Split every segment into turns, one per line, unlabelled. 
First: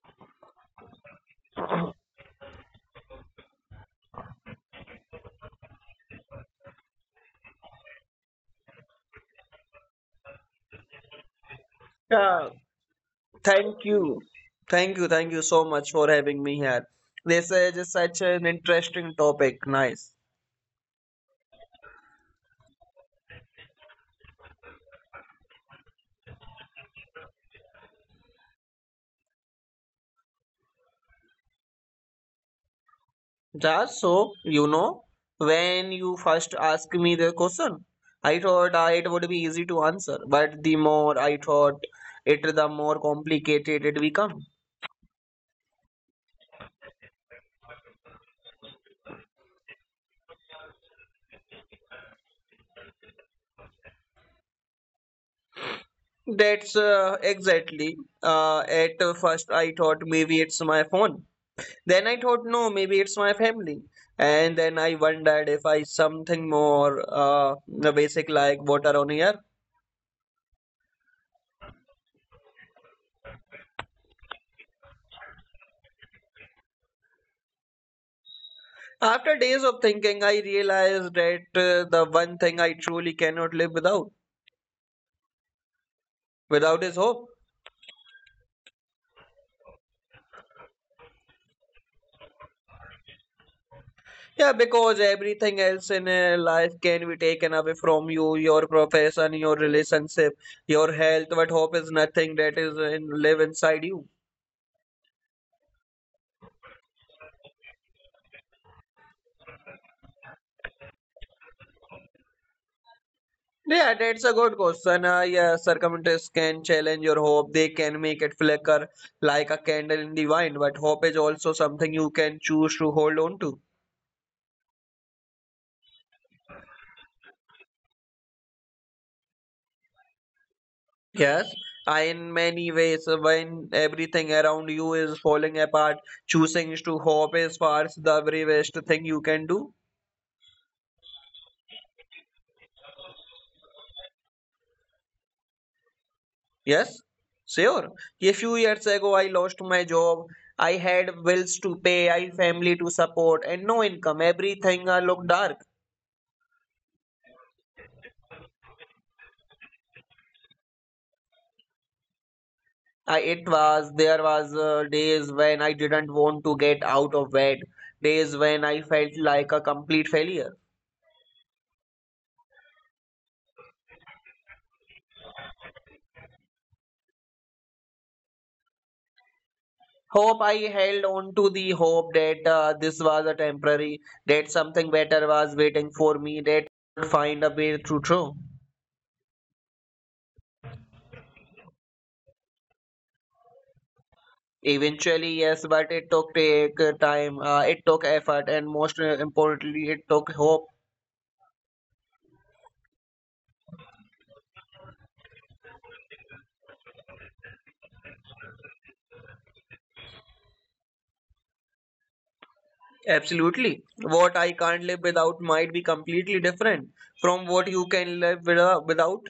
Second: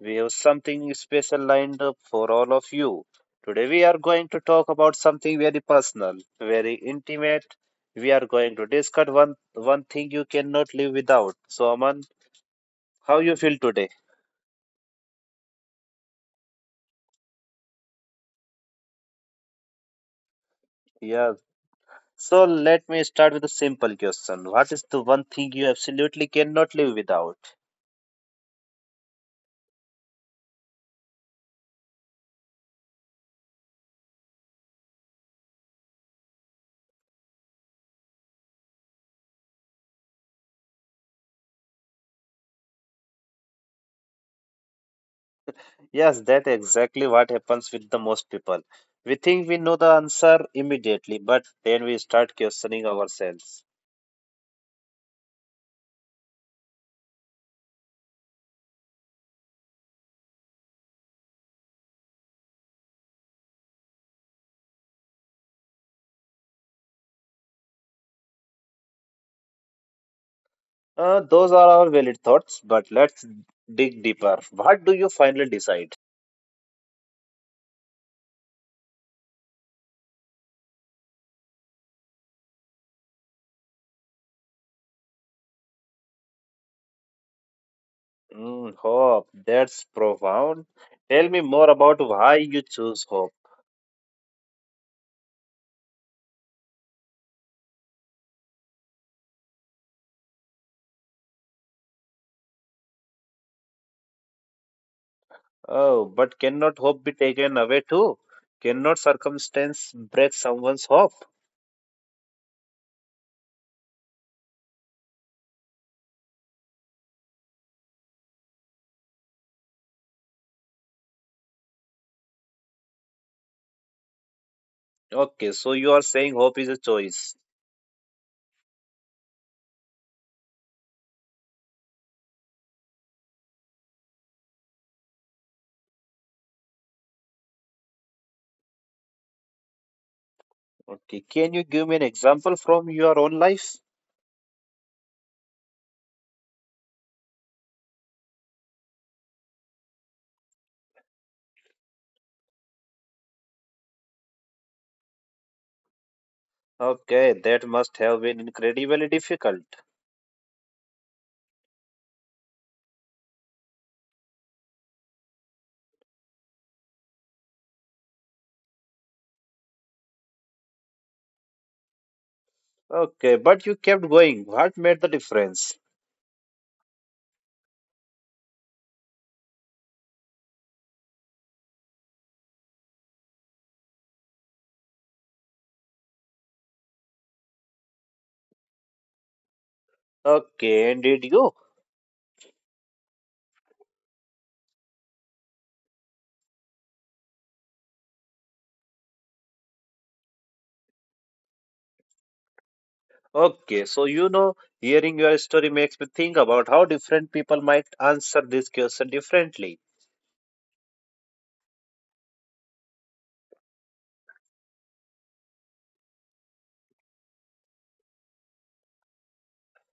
We have something special lined up for all of you. Today we are going to talk about something very personal, very intimate. We are going to discuss one thing you cannot live without. So Aman,
Yeah,
how you feel
thank
today?
you. Thank you. Thank you so much for having me here. This is such an interesting topic. Nice.
Yeah. So let me start with a simple question. What is the one thing you absolutely cannot live without?
Just so you know, when you first asked me the question, I thought it would be easy to answer, but the more I thought it, the more complicated it become.
Yes, that exactly what happens with the most people. We think we know the answer immediately, but then we start questioning ourselves.
That's exactly. At first, I thought maybe it's my phone. Then I thought, no, maybe it's my family. And then I wondered if I something more the basic like water on air.
Those are our valid thoughts, but let's dig deeper. What do you finally decide?
After days of thinking, I realized that the one thing I truly cannot live without, without is hope.
Mm, hope. That's profound. Tell me more about why you choose hope.
Yeah, because everything else in life can be taken away from you, your profession, your relationship, your health, but hope is nothing that is in, live inside you.
Oh, but cannot hope be taken away too? Cannot circumstance break someone's hope?
Yeah, that's a good question. Yeah, circumstances can challenge your hope. They can make it flicker like a candle in the wind, but hope is also something you can choose to hold on to.
Okay, so you are saying hope is a choice.
Yes, in many ways, when everything around you is falling apart, choosing to hope is far the very best thing you can do.
Okay, can you give me an example from your own life?
Yes, sure. A few years ago, I lost my job. I had bills to pay, I family to support, and no income. Everything looked dark.
Okay, that must have been incredibly difficult.
I, it was there was days when I didn't want to get out of bed, days when I felt like a complete failure.
Okay, but you kept going. What made the difference?
Hope I held on to the hope that this was a temporary, that something better was waiting for me, that I would find a way through. True.
Okay, and did you?
Eventually, yes, but it took take time, it took effort, and most importantly, it took hope.
Okay, so hearing your story makes me think about how different people might answer this question differently.
Absolutely. What I can't live without might be completely different from what you can live with without.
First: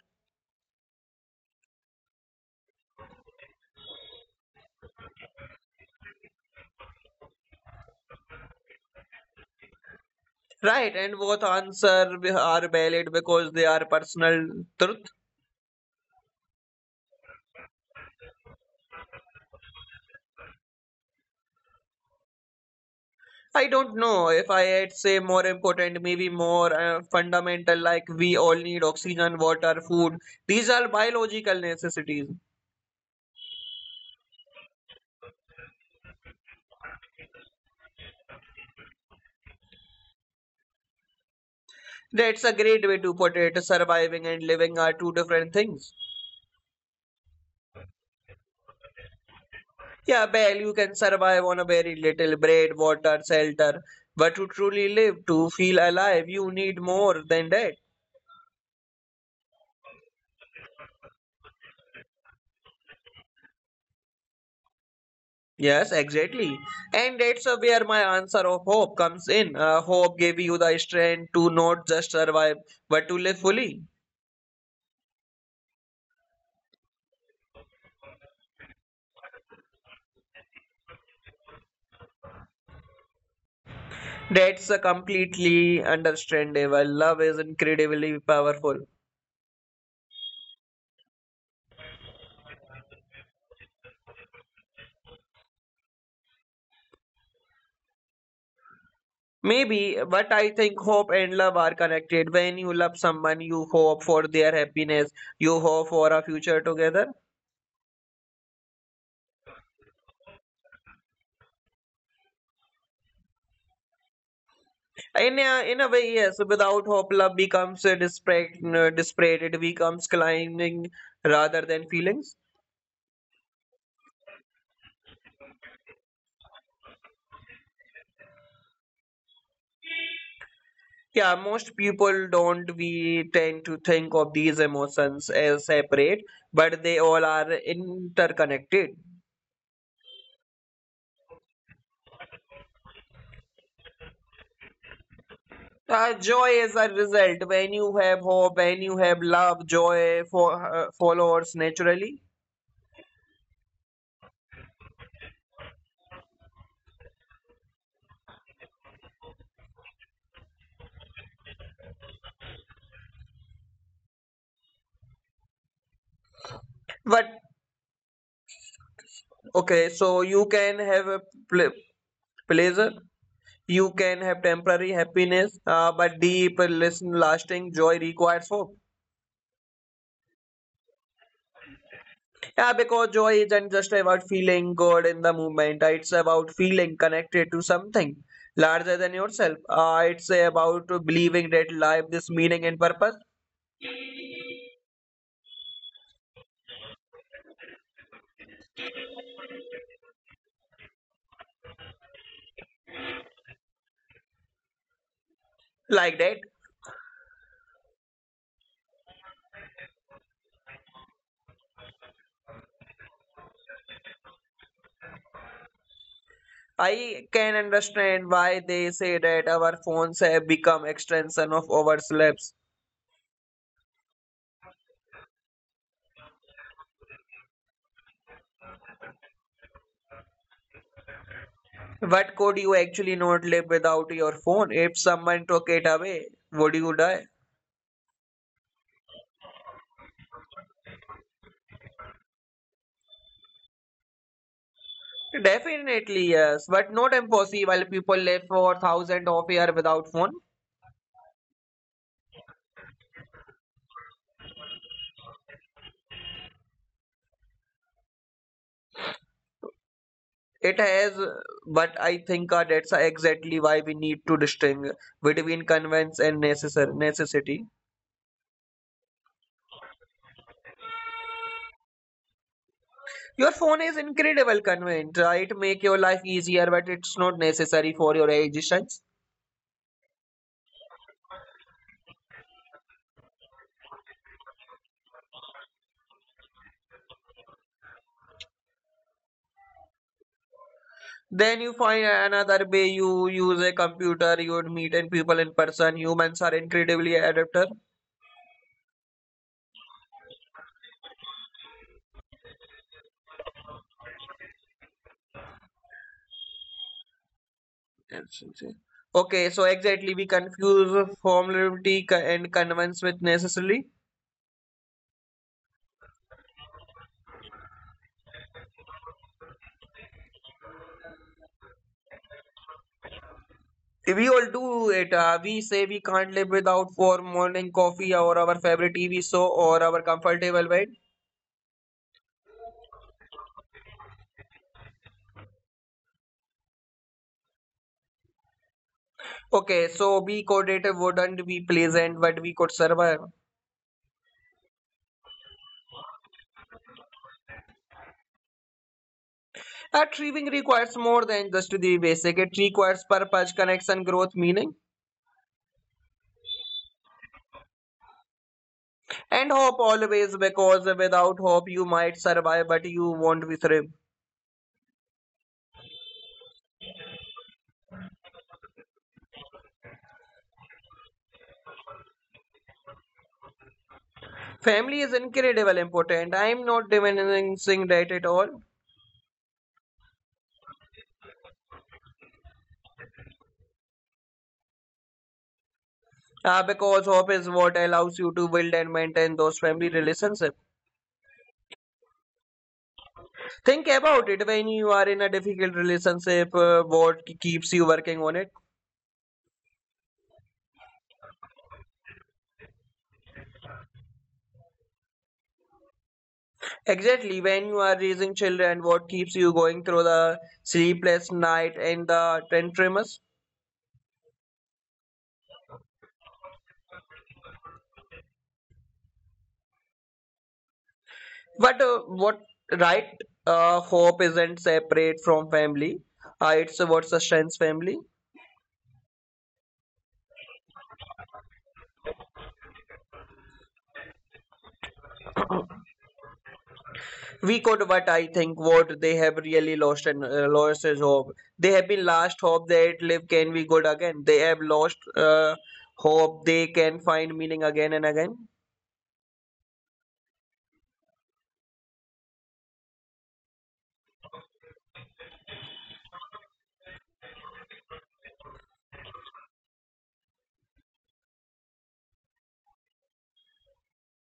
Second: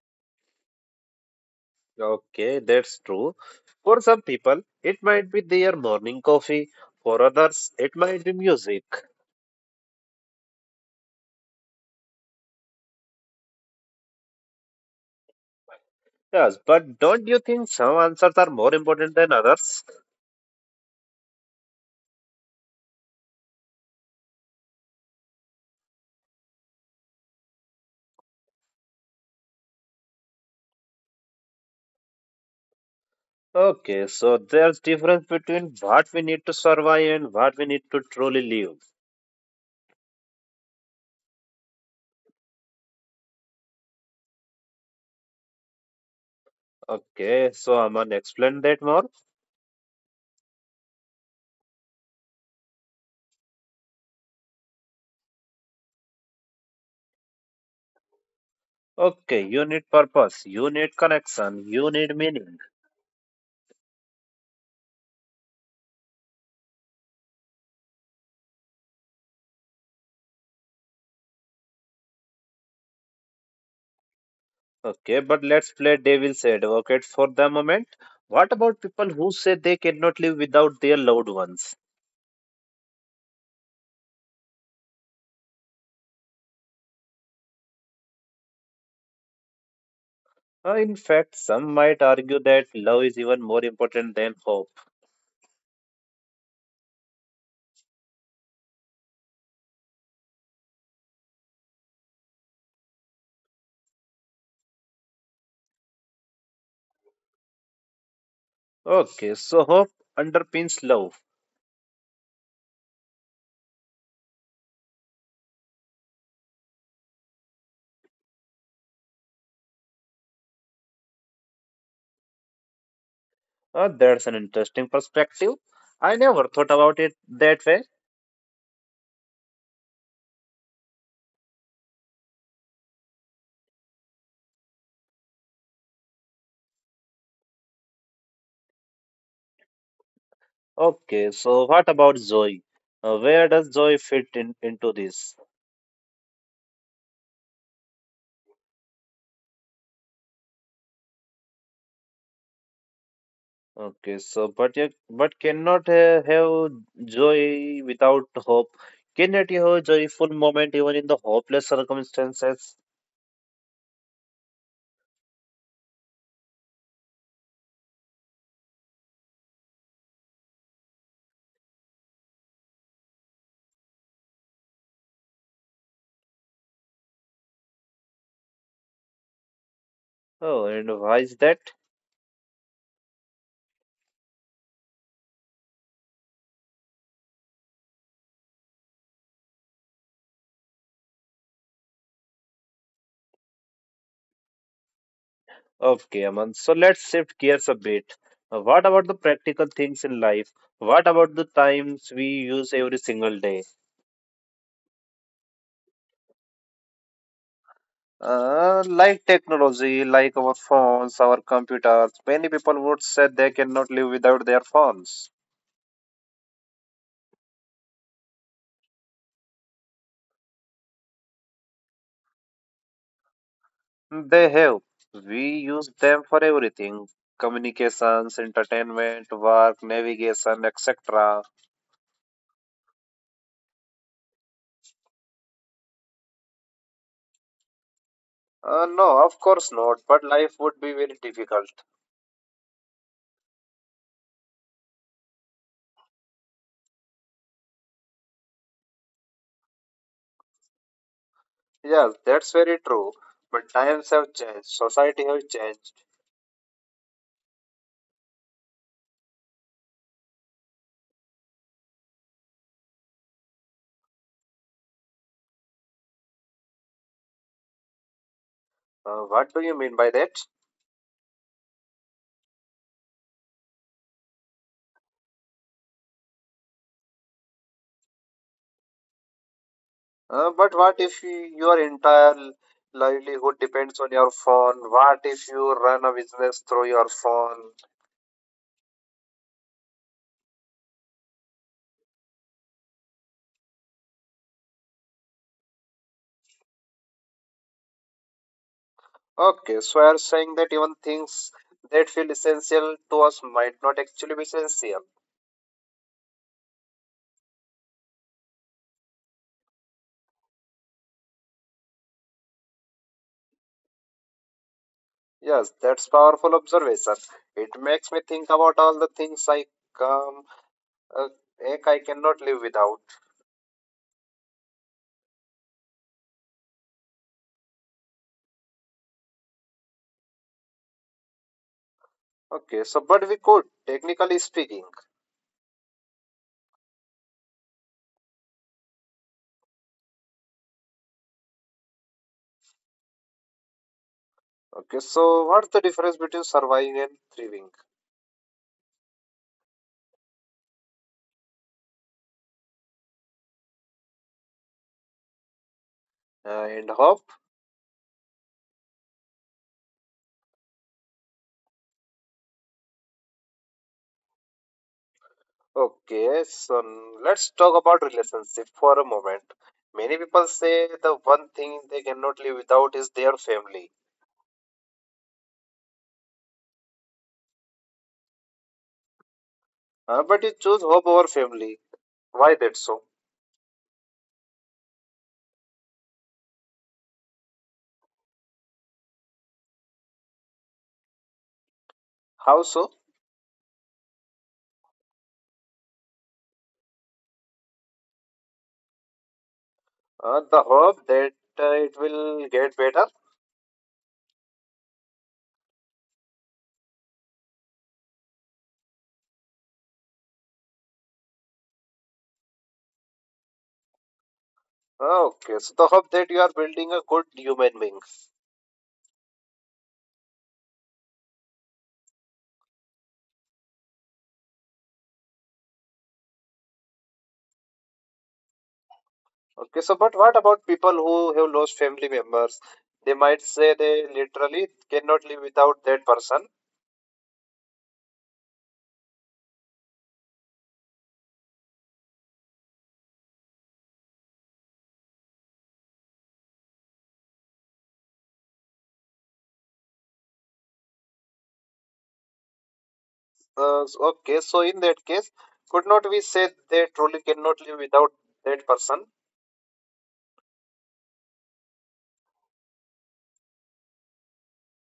Okay, that's true. For some people, it might be their morning coffee. For others, it might be music.
Right, and both are valid because they are personal truth.
Yes, but don't you think some answers are more important than others?
I don't know if I had say more important, maybe more fundamental, like we all need oxygen, water, food. These are biological necessities.
Okay, so there's difference between what we need to survive and what we need to truly live.
That's a great way to put it. Surviving and living are two different things.
Okay, so I'm gonna explain that more.
Yeah, well, you can survive on a very little bread, water, shelter, but to truly live, to feel alive, you need more than that.
Okay, you need purpose, you need connection, you need meaning.
Yes, exactly. And that's where my answer of hope comes in. Hope gave you the strength to not just survive, but to live fully.
Okay, but let's play devil's advocate for the moment. What about people who say they cannot live without their loved ones?
That's completely understandable. Love is incredibly powerful.
In fact, some might argue that love is even more important than hope.
Maybe, but I think hope and love are connected. When you love someone, you hope for their happiness, you hope for a future together.
Okay, so hope underpins love.
In a way, yes, without hope, love becomes disparate, it becomes climbing rather than feelings.
That's an interesting perspective. I never thought about it that way.
Yeah, most people don't. We tend to think of these emotions as separate, but they all are interconnected.
Okay, so what about Zoe? Where does Zoe fit in into this?
Joy is a result. When you have hope, when you have love, joy for follows naturally.
Okay, so but you but cannot have Zoe without hope. Cannot you have joyful moment even in the hopeless circumstances?
But okay, so you can have a ple- pleasure, you can have temporary happiness, but deep, listen, lasting joy requires hope.
Oh, and why is that?
Yeah, because joy isn't just about feeling good in the moment. It's about feeling connected to something larger than yourself. It's about believing that life is meaning and purpose.
Okay, Aman. So let's shift gears a bit. What about the practical things in life? What about the times we use every single day?
Like that,
Like technology, like our phones, our computers, many people would say they cannot live without their phones.
I can understand why they say that our phones have become extension of our lives.
They have. We use them for everything: communications, entertainment, work, navigation, etc.
What could you actually not live without your phone? If someone took it away, would you die?
No, of course not, but life would be very difficult.
Definitely yes, but not impossible. People live for thousands of years without phone.
Yes, that's very true. But times have changed, society has changed.
It has, but I think that's exactly why we need to distinguish between convenience and necessary necessity.
What do you mean by that?
Your phone is incredible convenient, right? Make your life easier, but it's not necessary for your existence.
But what if your entire livelihood depends on your phone? What if you run a business through your phone?
Then you find another way. You use a computer. You would meet in people in person. Humans are incredibly adapter.
Okay, so you're saying that even things that feel essential to us might not actually be essential.
Yes, yes. Okay, so exactly we confuse formality and convenience with necessarily.
Yes, that's powerful observation. It makes me think about all the things I um, uh, like I cannot live without.
We all do it. We say we can't live without for morning coffee or our favorite TV show or our comfortable bed.
Okay, so but we could, technically speaking.
Okay, so be creative wouldn't be pleasant, but we could survive.
Okay, so what's the difference between surviving and thriving?
Achieving requires more than just the basic. It requires purpose, connection, growth, meaning,
And hope?
and hope always. Because without hope, you might survive, but you won't be thrive.
Okay, so let's talk about relationship for a moment. Many people say the one thing they cannot live without is their family.
Family is incredibly important. I am not diminishing that at all.
But you choose hope over family. Why that so?
Because hope is what allows you to build and maintain those family relationships.
How so?
Think about it when you are in a difficult relationship, what keeps you working on it?
The hope that it will get better.
Exactly, when you are raising children, what keeps you going through the sleepless night and the tantrums?
Okay, so the hope that you are building a good human being.
But what right hope isn't separate from family. It's what sustains family.
Okay, so but what about people who have lost family members? They might say they literally cannot live without that person.
We could, but I think what they have really lost and lost is hope. They have been lost hope that life can be good again. They have lost hope they can find meaning again and again.
Okay, so in that case, could not we say they truly cannot live without that person?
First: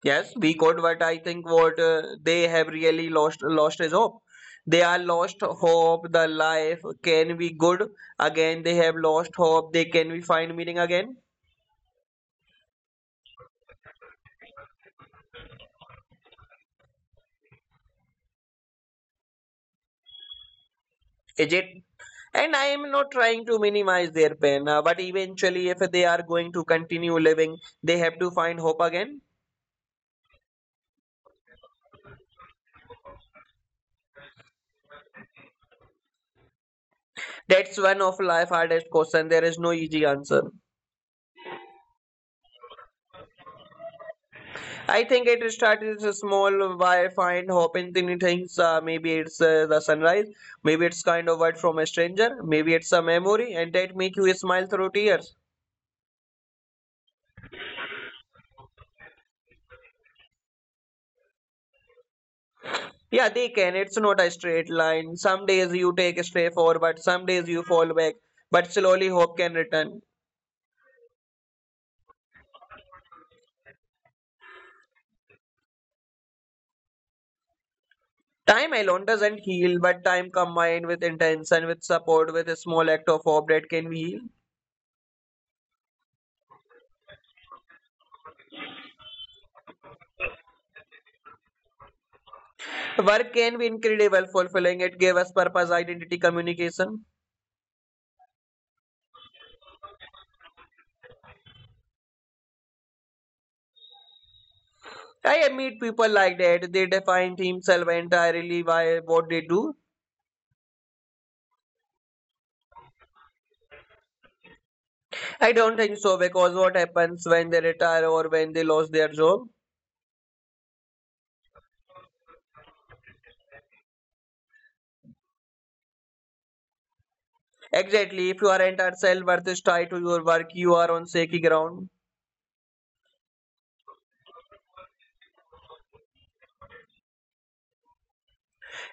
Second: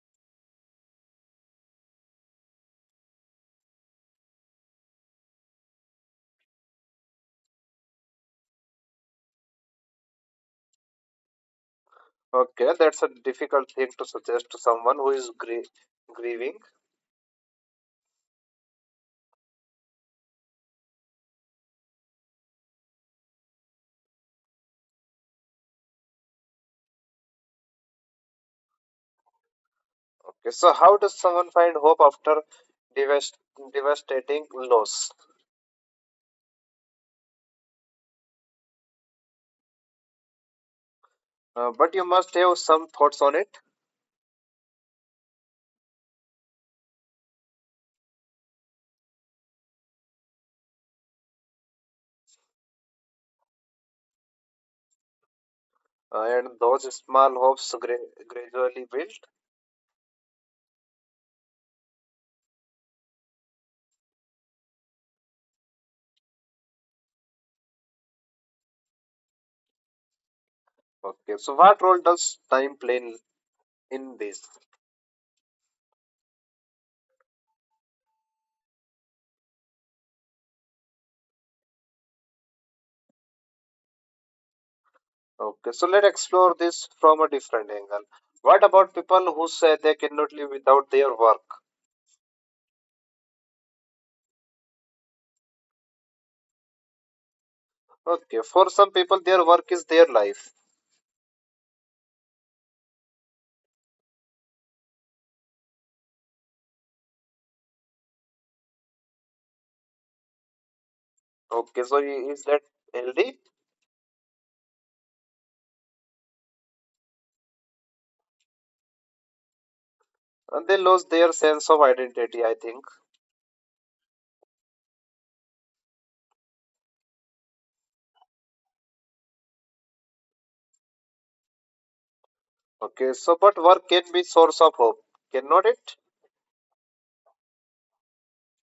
Yes, we could, but I think what they have really lost lost is hope. They are lost hope. The life can be good again. They have lost hope. They can be find meaning again.
Okay, that's a difficult thing to suggest to someone who is grieving.
Is it? And I am not trying to minimize their pain, but eventually, if they are going to continue living, they have to find hope again.
Okay, so how does someone find hope after devast- devastating loss?
That's one of life hardest question. There is no easy answer.
But you must have some thoughts on it.
I think it started as a small by find hopping tiny things. Maybe it's the sunrise. Maybe it's kind of word from a stranger. Maybe it's a memory, and that make you smile through tears.
And those small hopes gradually build.
Yeah, they can. It's not a straight line. Some days you take a step forward, some days you fall back. But slowly hope can return.
Okay, so what role does time play in this?
Time alone doesn't heal, but time combined with intention, with support, with a small act of hope that can be healed.
Okay, so let's explore this from a different angle. What about people who say they cannot live without their work?
Work can be incredible, fulfilling. It gave us purpose, identity, communication.
Okay, for some people, their work is their life.
I meet people like that. They define themselves entirely by what they do.
Okay, so is that healthy?
I don't think so because what happens when they retire or when they lose their job?
And they lose their sense of identity, I think.
Exactly. If your entire self worth is tied to your work, you are on shaky ground.
Okay, so but work can be source of hope, cannot it?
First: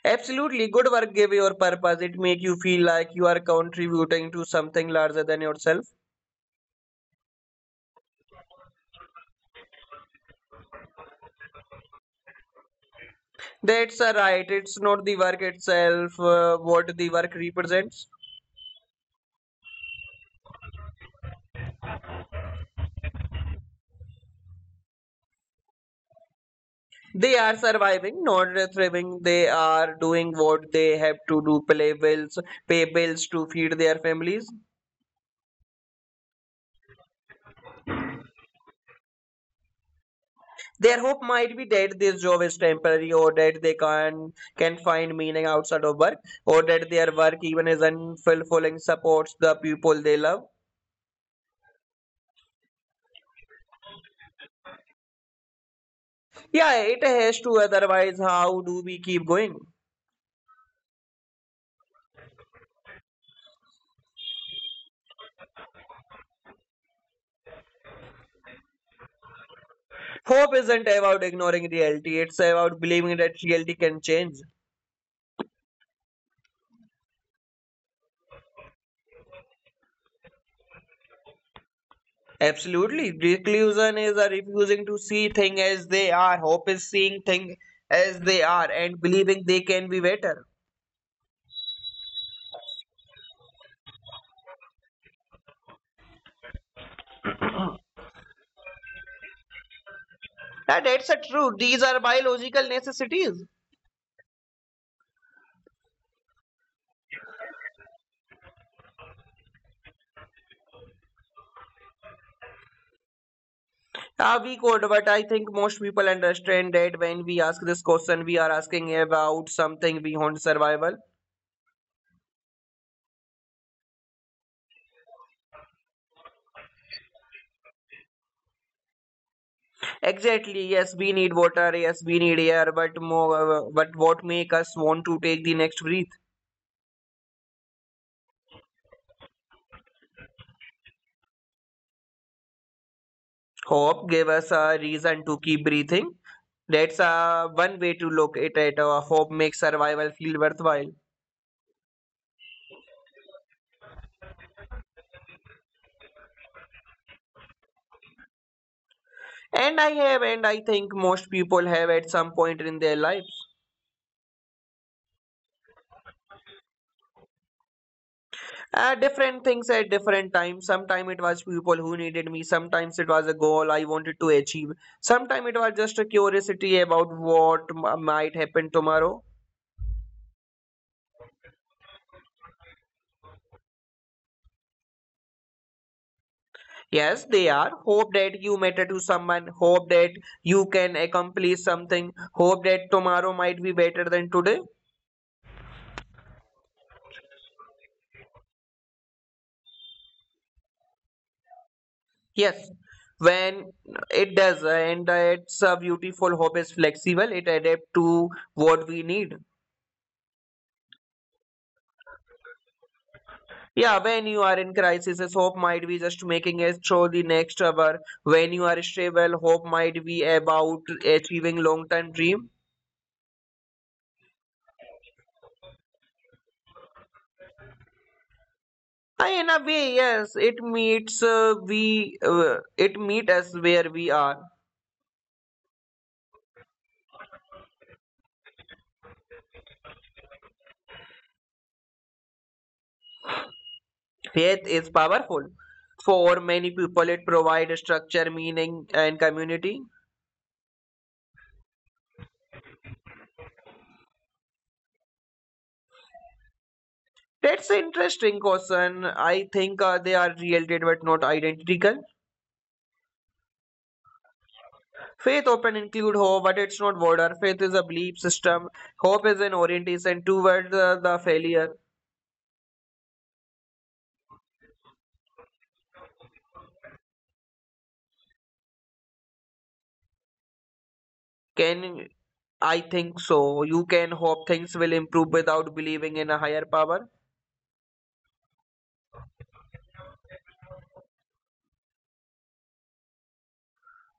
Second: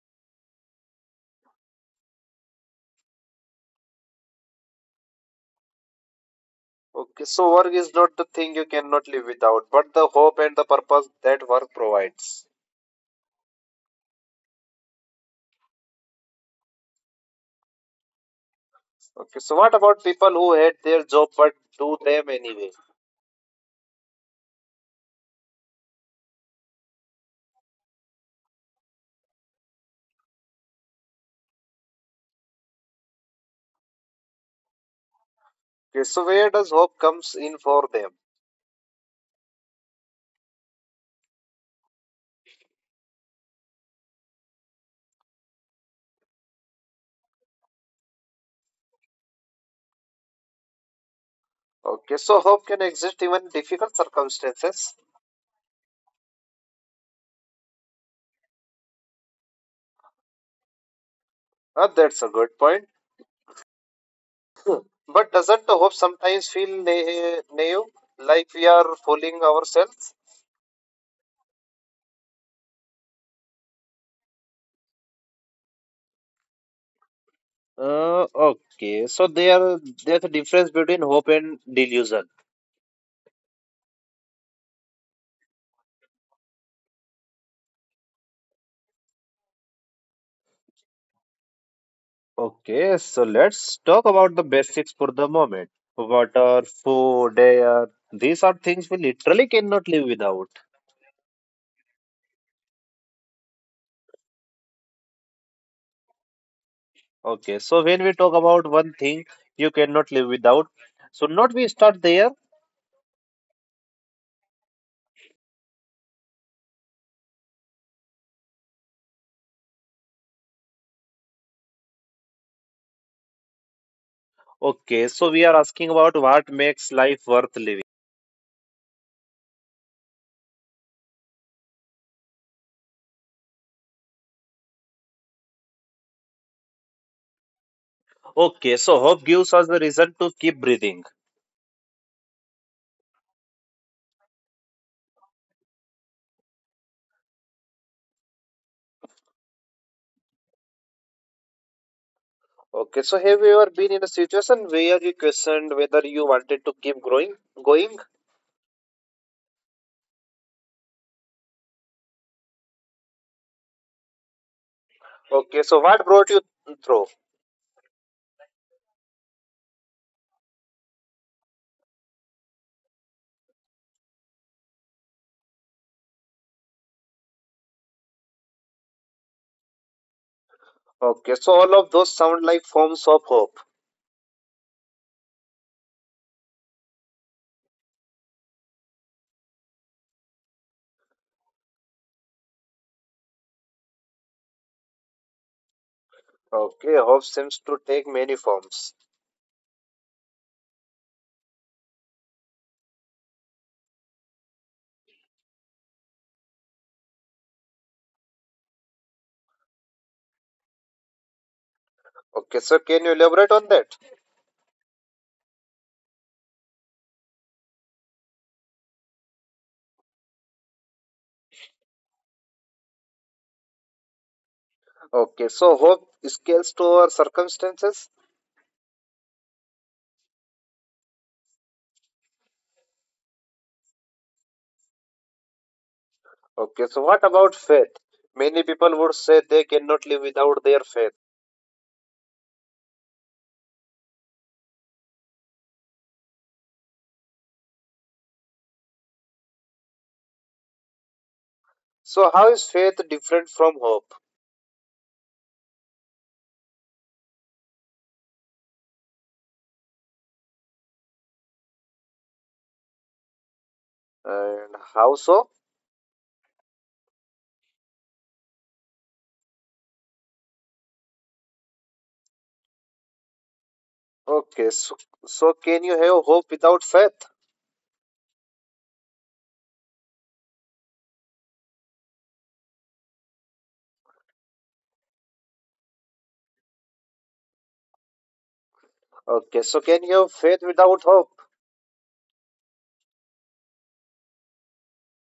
Absolutely, good work gives your purpose. It makes you feel like you are contributing to something larger than yourself.
Okay, so work is not the thing you cannot live without, but the hope and the purpose that work provides.
That's a right. It's not the work itself, what the work represents.
Okay, so what about people who hate their job but do them anyway?
They are surviving, not thriving. They are doing what they have to do, pay bills to feed their families.
Okay, so where does hope comes in for them?
Their hope might be that this job is temporary or that they can find meaning outside of work or that their work even is unfulfilling supports the people they love.
Okay, so hope can exist even in difficult circumstances.
Yeah, it has to, otherwise, how do we keep going?
That's a good point. But doesn't the hope sometimes feel naive, like we are fooling ourselves?
Hope isn't about ignoring reality, it's about believing that reality can change.
Okay, so there's a difference between hope and delusion.
Absolutely. Reclusion is a refusing to see things as they are. Hope is seeing things as they are and believing they can be better.
Okay, so let's talk about the basics for the moment. Water, food, air, these are things we literally cannot live without.
And that's a true. These are biological necessities.
Okay, so when we talk about one thing you cannot live without, so not we start there.
We could, but I think most people understand that when we ask this question, we are asking about something beyond survival.
Okay, so we are asking about what makes life worth living.
Exactly. Yes, we need water. Yes, we need air. But more, but what make us want to take the next breath?
Okay, so hope gives us the reason to keep breathing.
Hope gave us a reason to keep breathing. That's one way to look at it. Hope makes survival feel worthwhile.
Okay, so have you ever been in a situation where you questioned whether you wanted to going?
And I have, and I think most people have at some point in their lives.
Okay, so what brought you through?
Different things at different times. Sometimes it was people who needed me. Sometimes it was a goal I wanted to achieve. Sometimes it was just a curiosity about what might happen tomorrow.
Okay, so all of those sound like forms of hope.
Yes, they are. Hope that you matter to someone. Hope that you can accomplish something. Hope that tomorrow might be better than today.
Okay, hope seems to take many forms.
Yes, when it does, and it's a beautiful hope is flexible. It adapts to what we need.
Okay, so can you elaborate on that?
Yeah, when you are in crisis, this hope might be just making it through the next hour. When you are stable, hope might be about achieving long-term dream.
Okay, so hope scales to our circumstances.
Ah, in a way, yes, it meets we it meet us where we are.
Okay, so what about faith? Many people would say they cannot live without their faith.
Faith is powerful. For many people, it provides structure, meaning, and community.
So, how is faith different from hope?
That's an interesting question. I think they are related but not identical.
And how so?
Faith often include hope, but it's not border. Faith is a belief system. Hope is an orientation towards the failure.
Okay, so can you have hope without faith?
Can I think so? You can hope things will improve without believing in a higher power.
Okay, so can you have faith without hope?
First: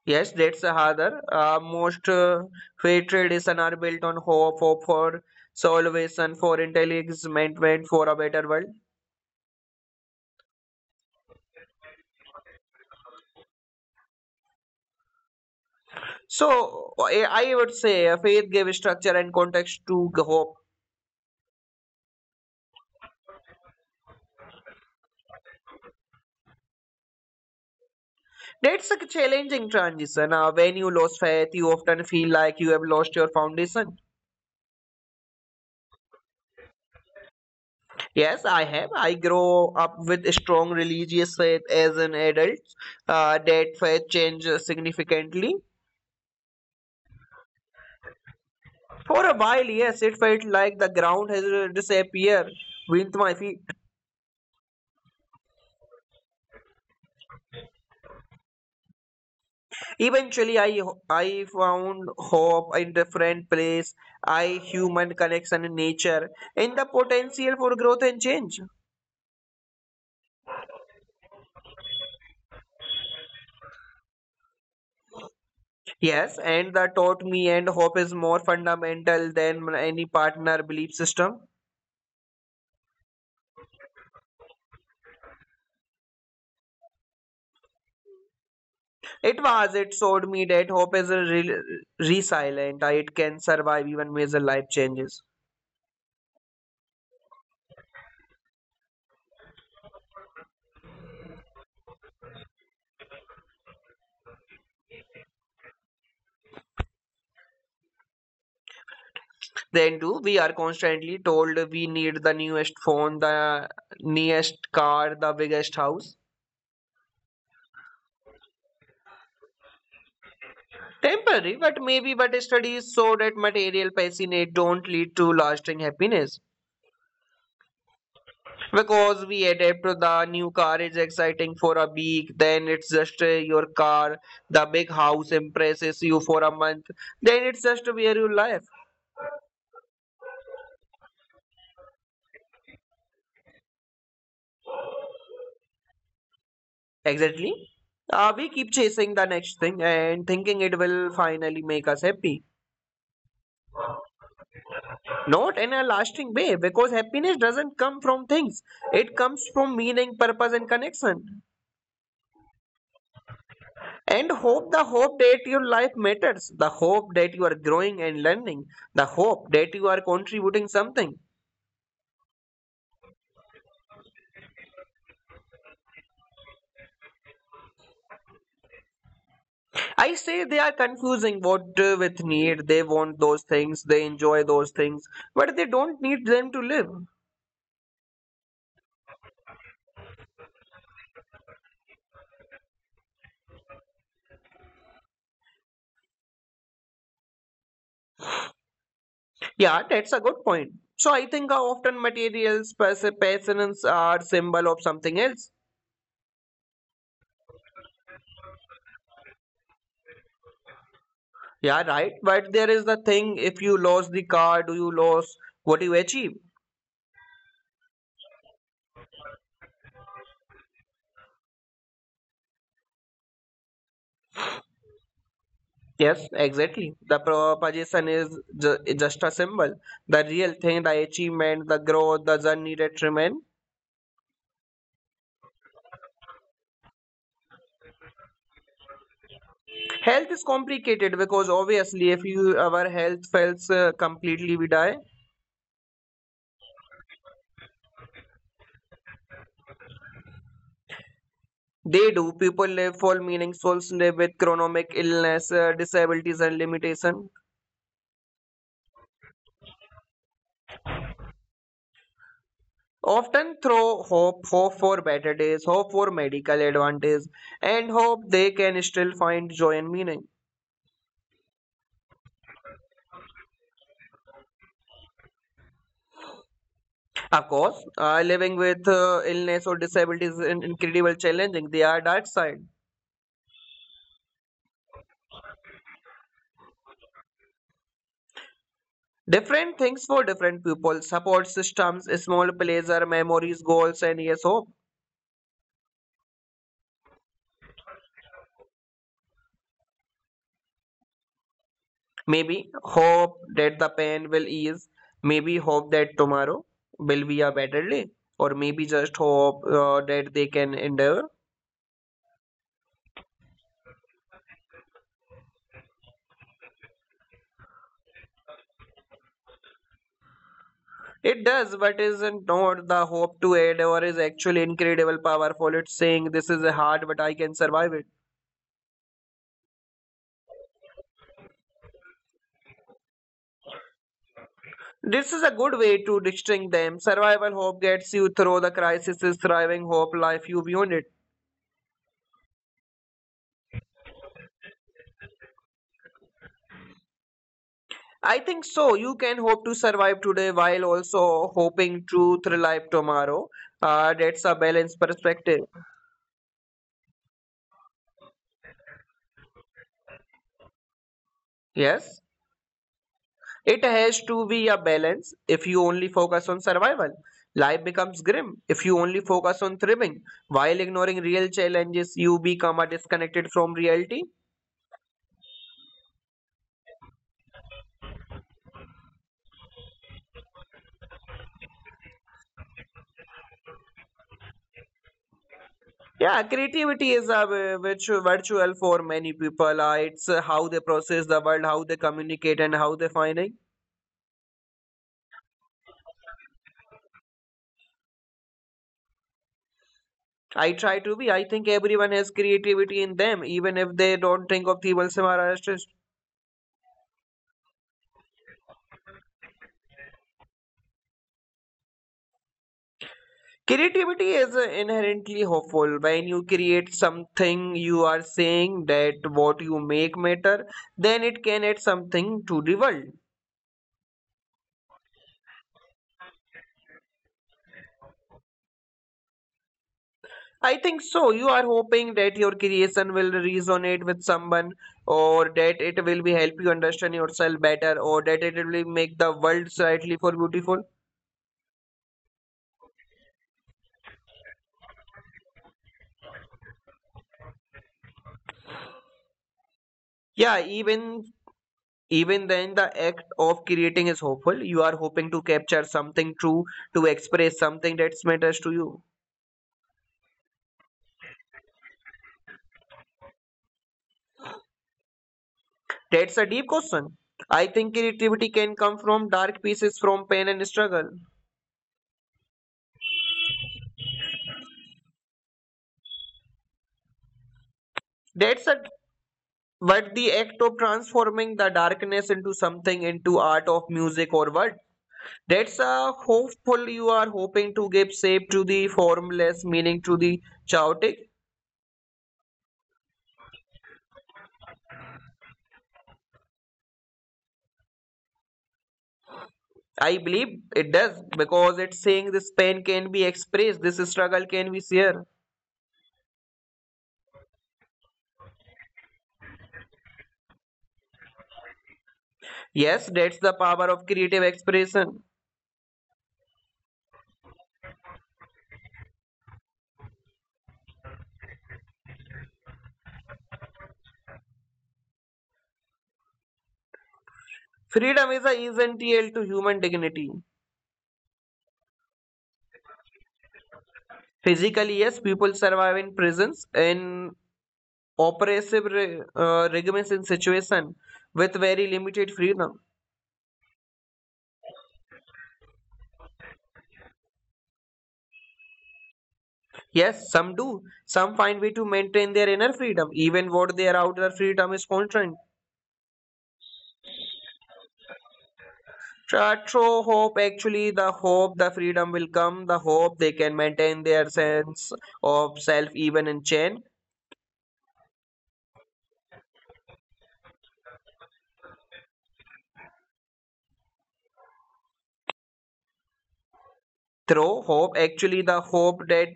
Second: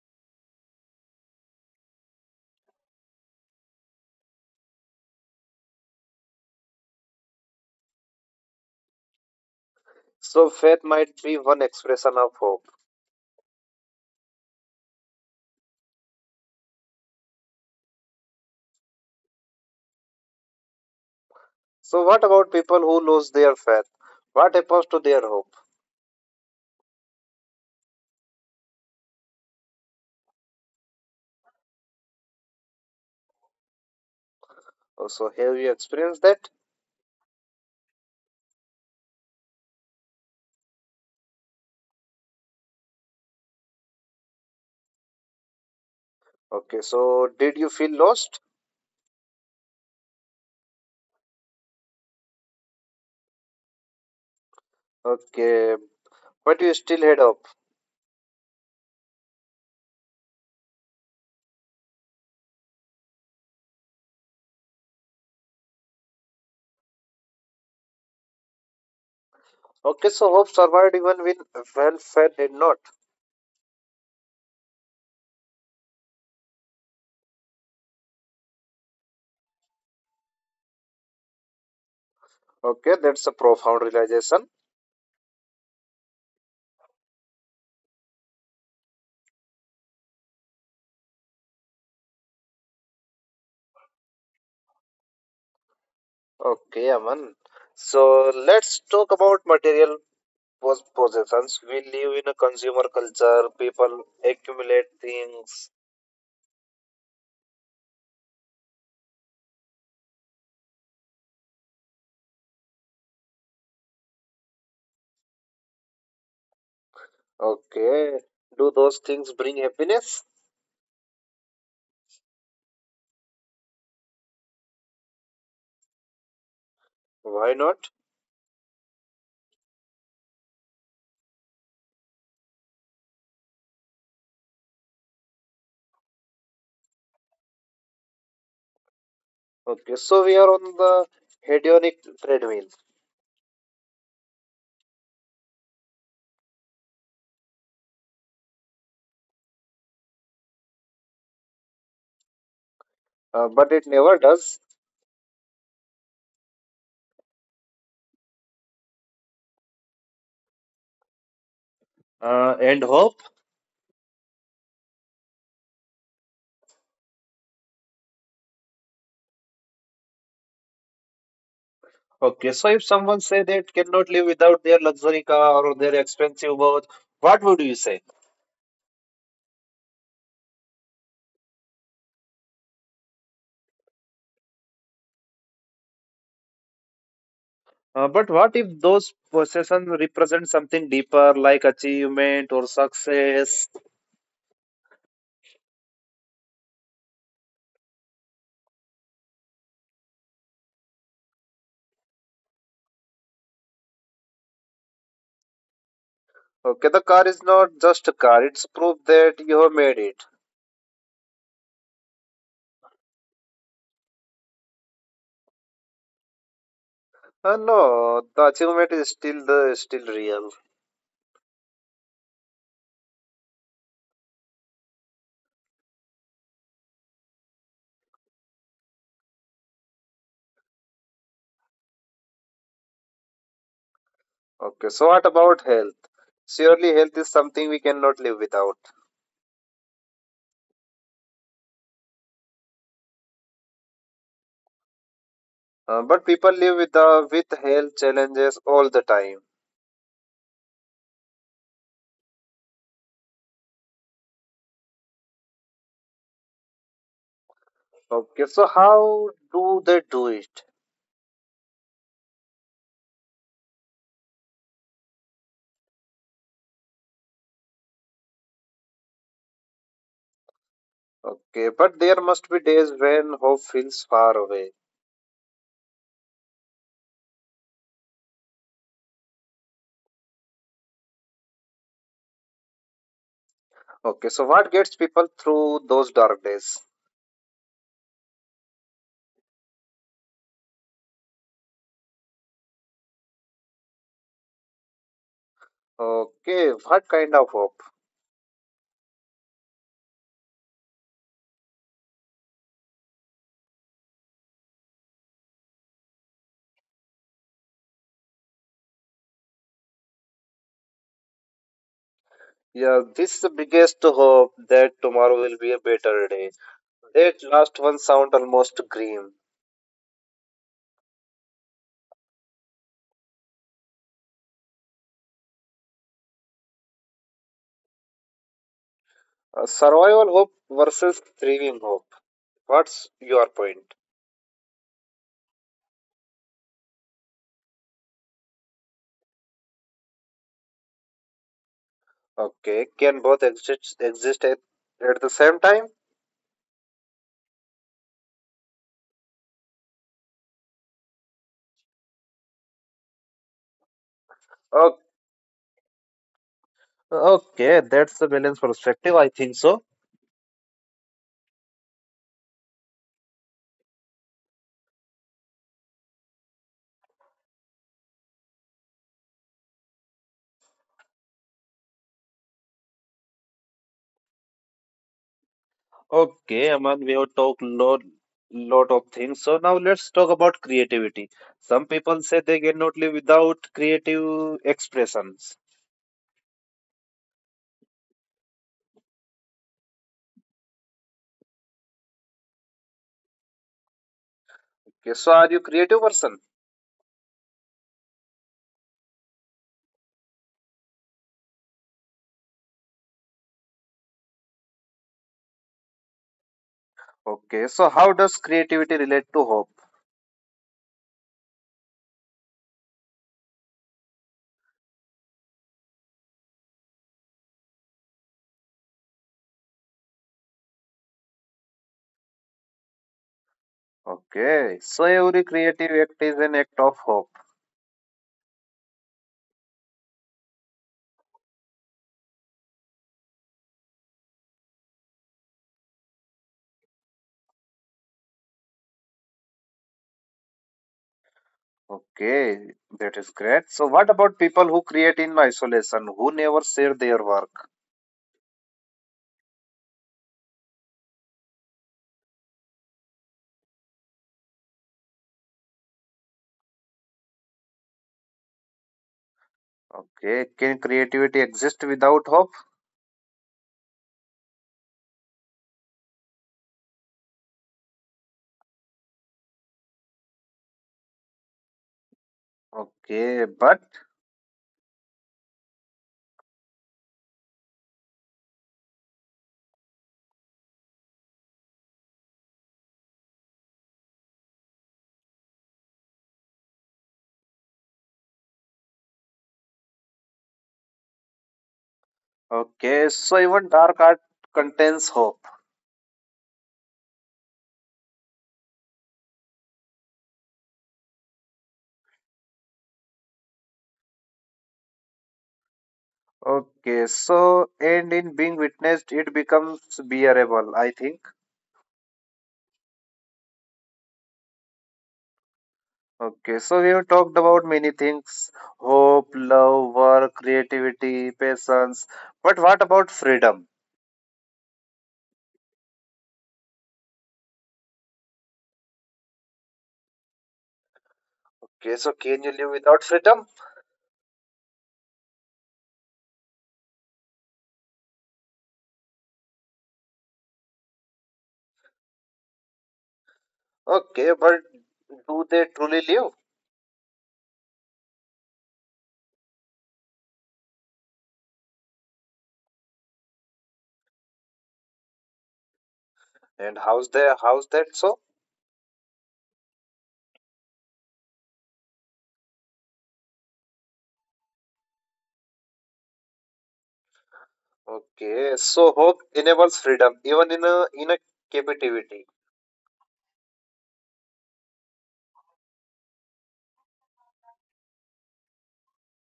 Yes, that's another. Most faith tradition are built on hope, hope for salvation, for intelligence, for a better world.
So, faith might be one expression of hope.
So I would say faith gave structure and context to hope.
So, what about people who lose their faith? What happens to their hope?
That's a challenging transition. When you lose faith, you often feel like you have lost your foundation.
Oh. So, have you experienced that?
Yes, I have. I grow up with strong religious faith as an adult. That faith changed significantly.
Okay, so did you feel lost?
For a while, yes, it felt like the ground has disappeared beneath my feet.
Okay, but you still had hope.
Eventually, I found hope in different place, I human connection in nature, and the potential for growth and change.
Okay, so hope survived even when faith did not.
Yes, and that taught me, and hope is more fundamental than any partner belief system.
Okay, that's a profound realization.
It was. It showed me that hope is a resilient. It can survive even major life changes.
Okay, Aman. So let's talk about material possessions. We live in a consumer culture. People accumulate things.
Then too, we are constantly told we need the newest phone, the nearest car, the biggest house.
Okay. Do those things bring happiness?
Temporary, but maybe but studies show that material passionate don't lead to lasting happiness.
Why not?
Because we adapt to the new car is exciting for a week, then it's just your car, the big house impresses you for a month, then it's just where you live.
Okay. So we are on the hedonic treadmill,
Exactly. We keep chasing the next thing and thinking it will finally make us happy.
but it never does.
Not in a lasting way, because happiness doesn't come from things. It comes from meaning, purpose, and connection.
And hope.
And hope the hope that your life matters, the hope that you are growing and learning, the hope that you are contributing something.
Okay. So if someone say they cannot live without their luxury car or their expensive watch, what would you say?
I say they are confusing what with need. They want those things, they enjoy those things, but they don't need them to live.
But what if those possessions represent something deeper, like achievement or success?
Yeah, that's a good point. So I think often materials, passions are symbol of something else.
Okay, the car is not just a car; it's proof that you have made it.
Yeah, right. But there is the thing, if you lose the car, do you lose what you achieve?
No, the achievement is still real.
Yes, exactly. The proposition is ju just a symbol. The real thing, the achievement, the growth, the journey that remain.
Okay, so what about health? Surely, health is something we cannot live without.
Health is complicated because obviously, if you our health fails completely, we die.
But people live with the with health challenges all the time.
They do. People live full meaning. Souls live with chronic illness, disabilities, and limitation.
Okay, so how do they do it?
Often throw hope, hope for better days, hope for medical advantage, and hope they can still find joy and meaning.
Okay, but there must be days when hope feels far away.
Of course, living with illness or disability is incredible challenging. They are dark side.
Okay, so what gets people through those dark days?
Different things for different people, support systems, small pleasure, memories, goals, and yes, hope.
Okay, what kind of hope?
Maybe hope that the pain will ease. Maybe hope that tomorrow will be a better day. Or maybe just hope that they can endure.
Yeah, this is the biggest hope that tomorrow will be a better day. That last one sound almost grim.
It does, but isn't not the hope to aid or is actually incredible powerful. It's saying this is hard, but I can survive it.
Survival hope versus thriving hope. What's your point?
This is a good way to distinguish them. Survival hope gets you through the crisis, is thriving hope life you beyond it.
Okay, can both exist at the same time?
I think so. You can hope to survive today while also hoping to thrive tomorrow. That's a
Okay,
balanced perspective.
okay, that's the balance perspective. I think so.
Yes. It has to be a balance. If you only focus on survival, life becomes grim. If you only focus on thriving while ignoring real challenges, you become a disconnected from reality.
Okay, Aman, we have talked lot of things. So now let's talk about creativity. Some people say they cannot live without creative expressions.
Yeah, creativity is a which virtual for many people. It's how they process the world, how they communicate, and how they find it.
Okay, so are you creative person?
I try to be. I think everyone has creativity in them, even if they don't think of themselves as artists.
Okay, so how does creativity relate to hope?
Creativity is inherently hopeful. When you create something, you are saying that what you make matter, then it can add something to the world.
Okay, so every creative act is an act of hope.
I think so. You are hoping that your creation will resonate with someone, or that it will be help you understand yourself better, or that it will make the world slightly more beautiful.
Okay, that is great. So what about people who create in isolation, who never share their work?
Yeah, even then, the act of creating is hopeful. You are hoping to capture something true, to express something that matters to you.
Okay, can creativity exist without hope?
That's a deep question. I think creativity can come from dark pieces from pain and struggle.
Okay, but
That's a, but the act of transforming the darkness into something into art of music or what. That's a hopeful you are hoping to give shape to the formless meaning to the chaotic.
okay, so even dark art contains hope.
I believe it does because it's saying this pain can be expressed, this struggle can be shared.
Okay, so and in being witnessed, it becomes bearable, I think.
Yes, that's the power of creative expression.
Okay, so we have talked about many things: hope, love, work, creativity, patience. But what about freedom?
Freedom is a essential to human dignity.
Okay, so can you live without freedom?
Physically, yes, people survive in prisons in oppressive regimes and situation with very limited freedom.
Okay, but do they truly live?
Yes, some do. Some find way to maintain their inner freedom, even what their outer freedom is constrained.
And how's that so?
True hope, actually, the hope the freedom will come, the hope they can maintain their sense of self even in chain.
Okay, so hope enables freedom, even in a captivity.
Through hope actually the hope that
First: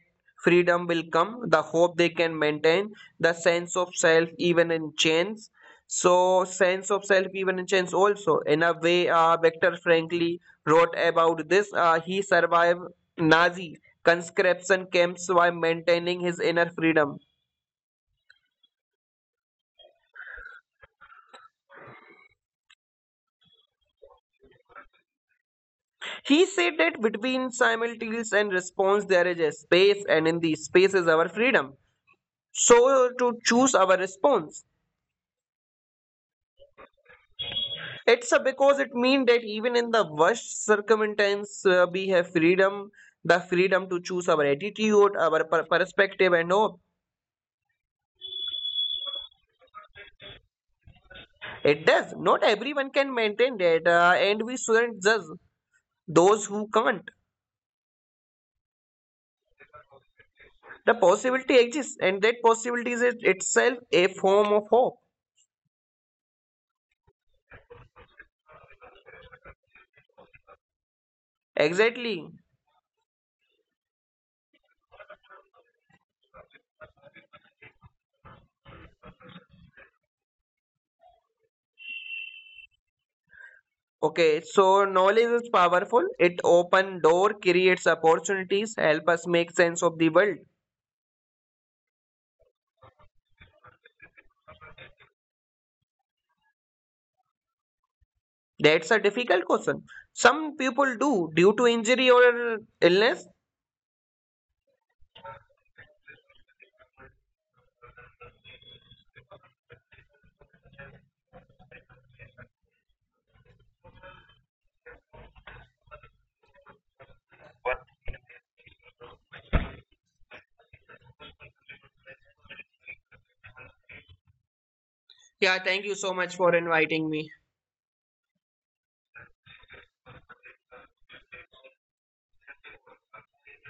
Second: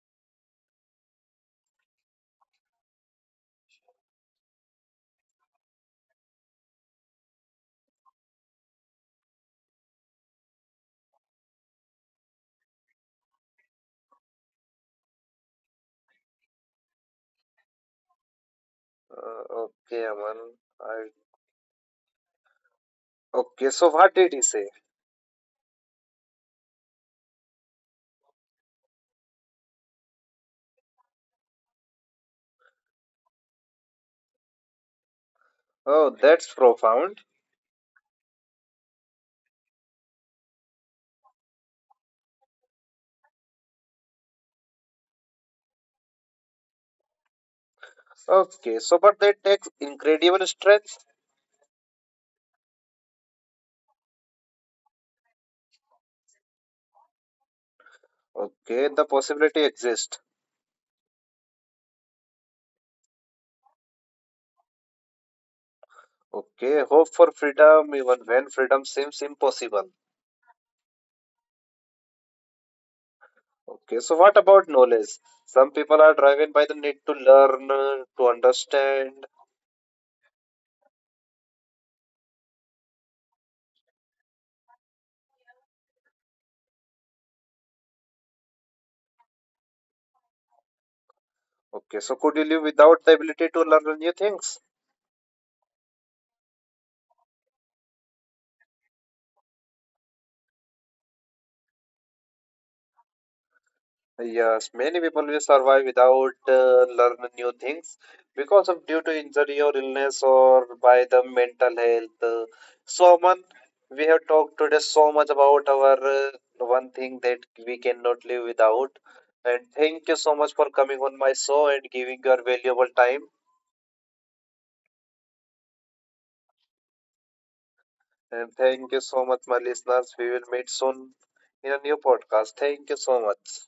freedom will come, the hope they can maintain the sense of self even in chains, so sense of self even in chains also in a way, Viktor frankly wrote about this. Uh, he survived nazi conscription camps while maintaining his inner freedom.
Okay, Aman. I. Okay, so what did he say?
He said that between simultaneous and response there is a space, and in the space is our freedom, so to choose our response.
Oh, that's profound.
It's a because it means that even in the worst circumstances, we have freedom, the freedom to choose our attitude, our perspective, and hope.
Okay, so but that takes incredible strength.
It does. Not everyone can maintain that, and we shouldn't judge those who can't.
Okay, the possibility exists.
The possibility exists, and that possibility is itself a form of hope.
Okay, hope for freedom even when freedom seems impossible.
Exactly.
Okay, so what about knowledge? Some people are driven by the need to learn, to understand.
Okay, so knowledge is powerful. It open door, creates opportunities, help us make sense of the world.
Okay, so could you live without the ability to learn new things?
That's a difficult question. Some people do due to injury or illness.
Yes, many people will survive without learn new things because of due to injury or illness or by the mental health. So, man, we have talked today so much about our one thing that we cannot live without. And thank you so much for coming on my show and giving your valuable time.
Yeah, thank you so much for inviting me.
And thank you so much, my listeners. We will meet soon in a new podcast. Thank you so much.